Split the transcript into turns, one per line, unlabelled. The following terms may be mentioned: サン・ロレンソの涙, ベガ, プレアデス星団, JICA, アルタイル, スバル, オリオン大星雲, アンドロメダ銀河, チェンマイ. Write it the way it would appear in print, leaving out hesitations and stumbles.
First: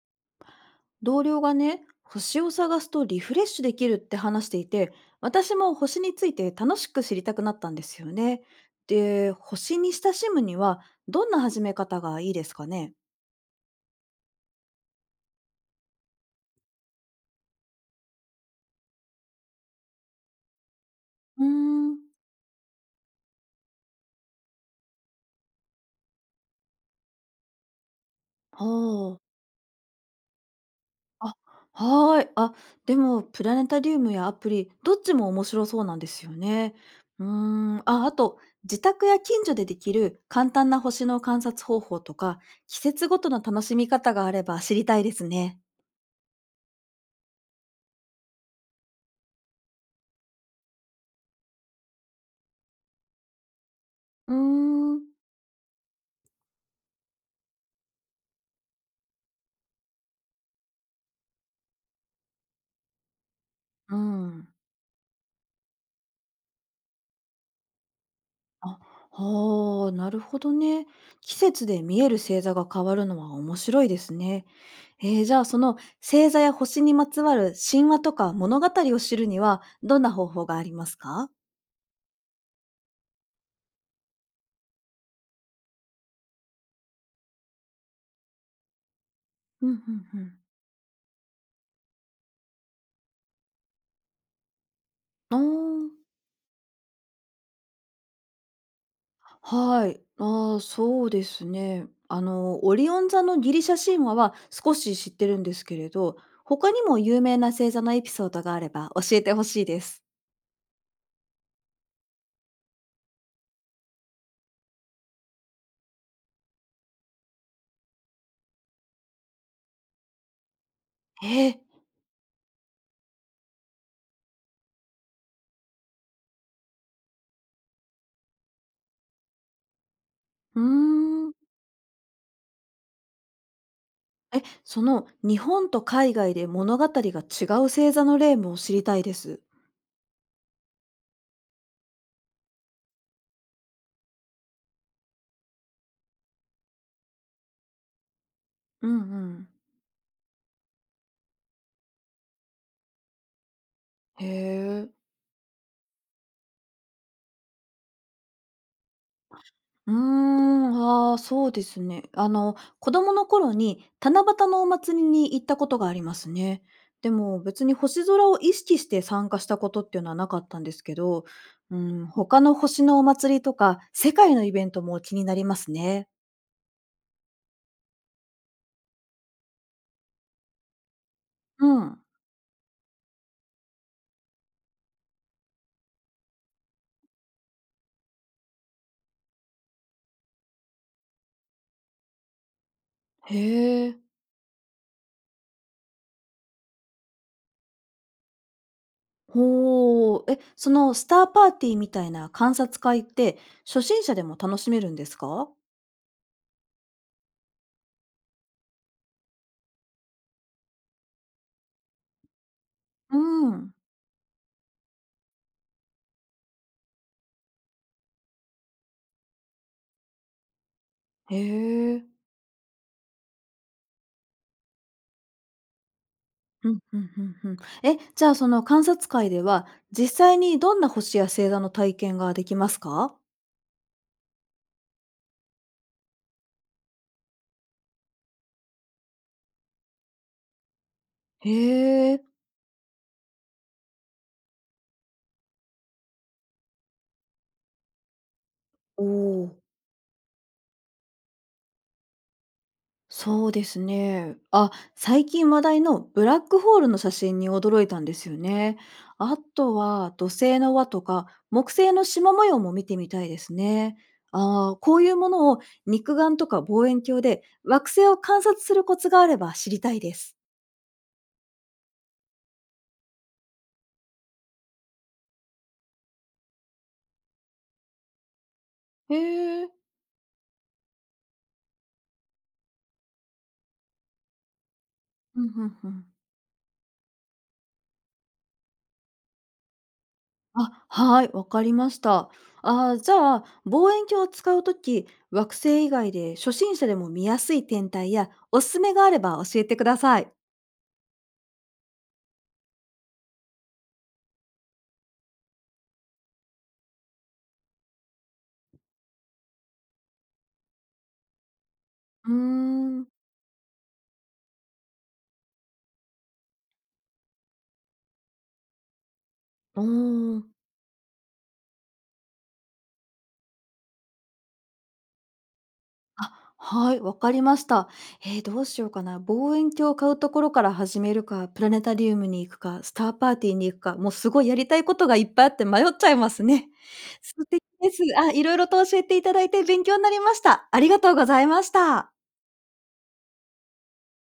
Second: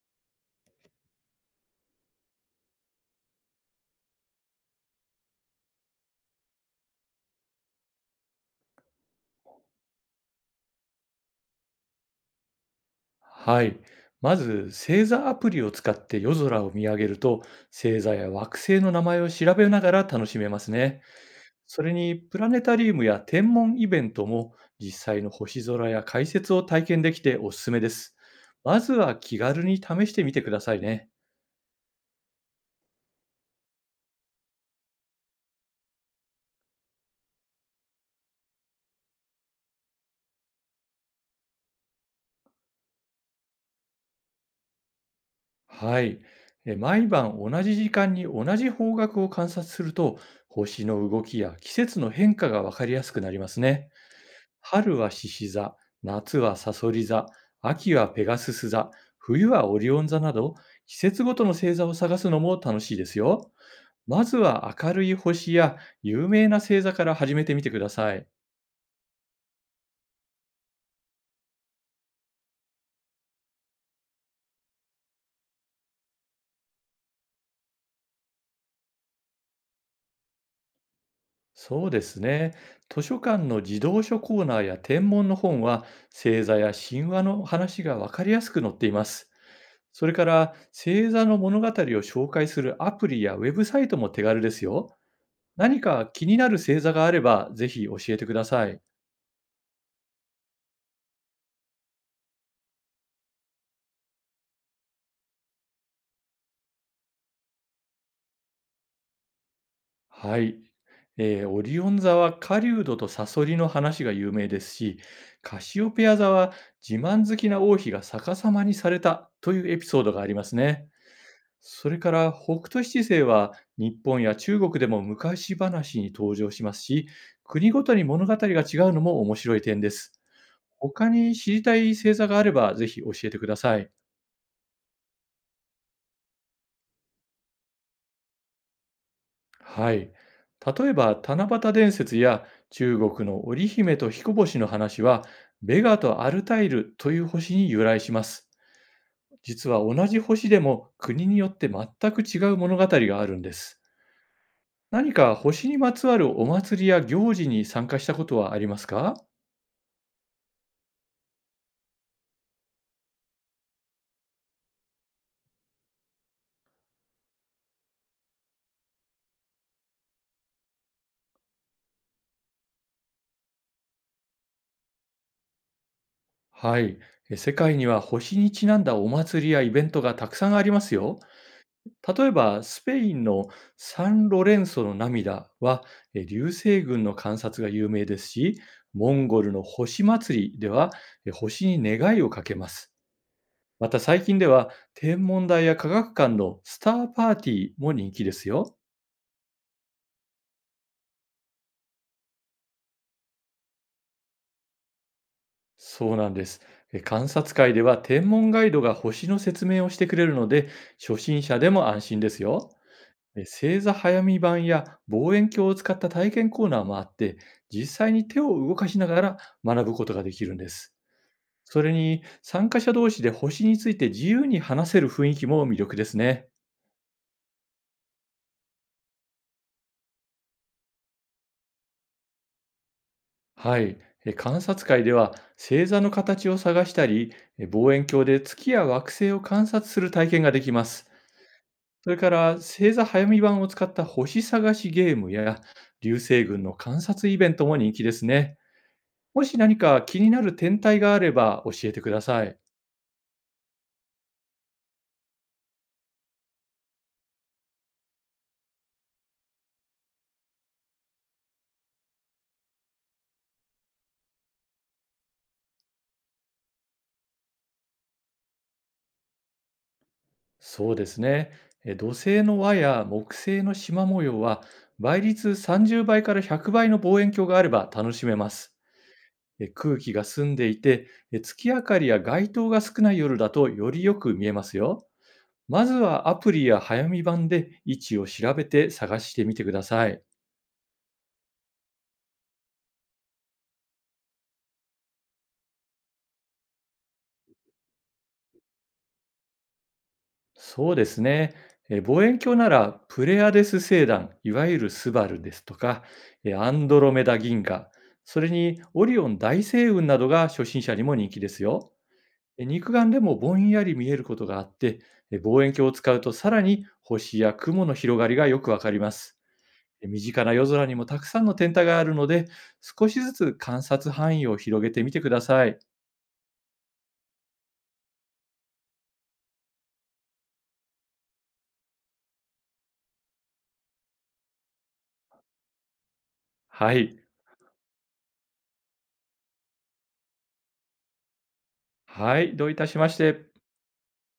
同僚がね、星を探すとリフレッシュできるって話していて、私も星について楽しく知りたくなったんですよね。で、星に親しむにはどんな始め方がいいですかね？
はい。まず、星座アプリを使って夜空を見上げると、星座や惑星の名前を調べながら楽しめますね。
うー
それ
ん、
に、プラネタリウムや天文イベントも、実際の星空や解説を体験できておすすめです。まずは
はあ。
気軽に試してみてくださいね。
あ、はーい。あ、でも、プラネタリウムやアプリ、どっちも面白そうなんですよね。あ、あと、自宅や近所でできる簡単な星の観察方法とか、季節ごとの楽しみ方があれば知りたいですね。
はい。毎晩同じ時間に同じ方角を観察すると、星の動きや季節の変化がわかりやすくなりますね。
うー
春
ん。
は獅子座、夏はサソリ座、秋はペガスス座、冬はオリオン座など、季節ごとの星座を探すのも楽しいですよ。
う
まず
ん。
は明るい星や有名な星座から始めてみてください。
あ、はあ、なるほどね。季節で見える星座が変わるのは面白いですね。じゃあその星座や星にまつわる神話とか物語を知るにはどんな方法がありますか？
そうですね。図書館の児童書コーナーや天文の本は、星座や神話の話がわかりやすく載っています。
うんうん
それ
う
か
ん。
ら、星座の物語を紹介するアプリやウェブサイトも手軽ですよ。何
あ
か気になる星座があれば、ぜひ教えてください。
あはい。ああ、そうですね。オリオン座のギリシャ神話は少し知ってるんですけれど、他にも有名な星座のエピソードがあれば教えてほしいです。
はい。オリオン座は狩人とサソリの話が有名ですし、カシオペア座は自慢好きな王妃が逆さまにされたというエピソードがありますね。
ええ
それから北斗七星は日本や中国でも昔話に登場しますし、国ごとに物語が違うのも面白い点です。
うー
他
ん。
に知りたい星座があればぜひ教えてください。
え、その日本と海外で物語が違う星座の例も知りたいです。
はい。例えば、七夕伝説や中国の織姫と彦星の話は、ベガとアルタイルという星に由来します。
うんうん。
実は同じ星でも国によって全く違う物語があるんです。
へえ。
何か星にまつわるお祭りや行事に参加したことはありますか？
うーん、ああ、そうですね。子供の頃に七夕のお祭りに行ったことがありますね。でも別に星空を意識して参加したことっていうのはなかったんですけど、うん、他の星のお祭りとか世界のイベントも気になりますね。
はい。世界には星にちなんだお祭りやイベントがたくさんありますよ。
うん。
例えば、スペインのサン・ロレンソの涙は、流星群の観察が有名ですし、モンゴルの星祭りでは、星に願いをかけます。
へ
ま
え。
た最近では、天文台や科学館のスターパーティーも人気ですよ。
ほう。え、そのスターパーティーみたいな観察会って、初心者でも楽しめるんですか？
そうなんです。観察会では天文ガイドが星の説明をしてくれるので、初心者でも安心ですよ。
うん。
正座早見版や望遠鏡を使った体験コーナーもあって、実際に手を動かしながら学ぶことができるんです。
へ
それ
え。
に参加者同士で星について自由に話せる雰囲気も魅力ですね。
うん、うんうんうん。え、じゃあ、その観察会では、実際にどんな星や星座の体験ができますか？
はい。観察会では星座の形を探したり、望遠鏡で月や惑星を観察する体験ができます。
へ
それ
え。
から星座早見版を使った星探しゲームや流星群の観察イベントも人気ですね。
お
もし
お。
何か気になる天体があれば教えてください。
そうですね。あ、最近話題のブラックホールの写真に驚いたんですよね。あとは土星の輪とか木星の縞模様も見てみたいですね。ああ、こういうものを肉眼とか望遠鏡で惑星を観察するコツがあれば知りたいです。
そうですね。土星の輪や木星の縞模様は倍率30倍から100倍の望遠鏡があれば楽しめます。
へえ、
空気が澄んでいて、月明かりや街灯が少ない夜だとよりよく見えますよ。
うんうん
ま
う
ず
ん。
はアプリや早見版で位置を調べて探してみてください。
あ、はい、わかりました。じゃあ望遠鏡を使うとき、惑星以外で初心者でも見やすい天体やおすすめがあれば教えてください。
そうですね。望遠鏡ならプレアデス星団、いわゆるスバルですとか、アンドロメダ銀河、それにオリオン大星雲などが初心者にも人気ですよ。
うー
肉
ん。
眼でもぼんやり見えることがあって、望遠鏡を使うとさらに星や雲の広がりがよくわかります。
お
身
お。
近な夜空にもたくさんの天体があるので、少しずつ観察範囲を広げてみてください。
あ、はい、わかりました。どうしようかな。望遠鏡を買うところから始めるか、プラネタリウムに行くか、スターパーティーに行くか、もうすごいやりたいことがいっぱいあって迷っちゃいますね。
はい。
素敵です。あ、いろいろと教えていただいて勉強になりました。ありがとうございました。
はい。どういたしまして。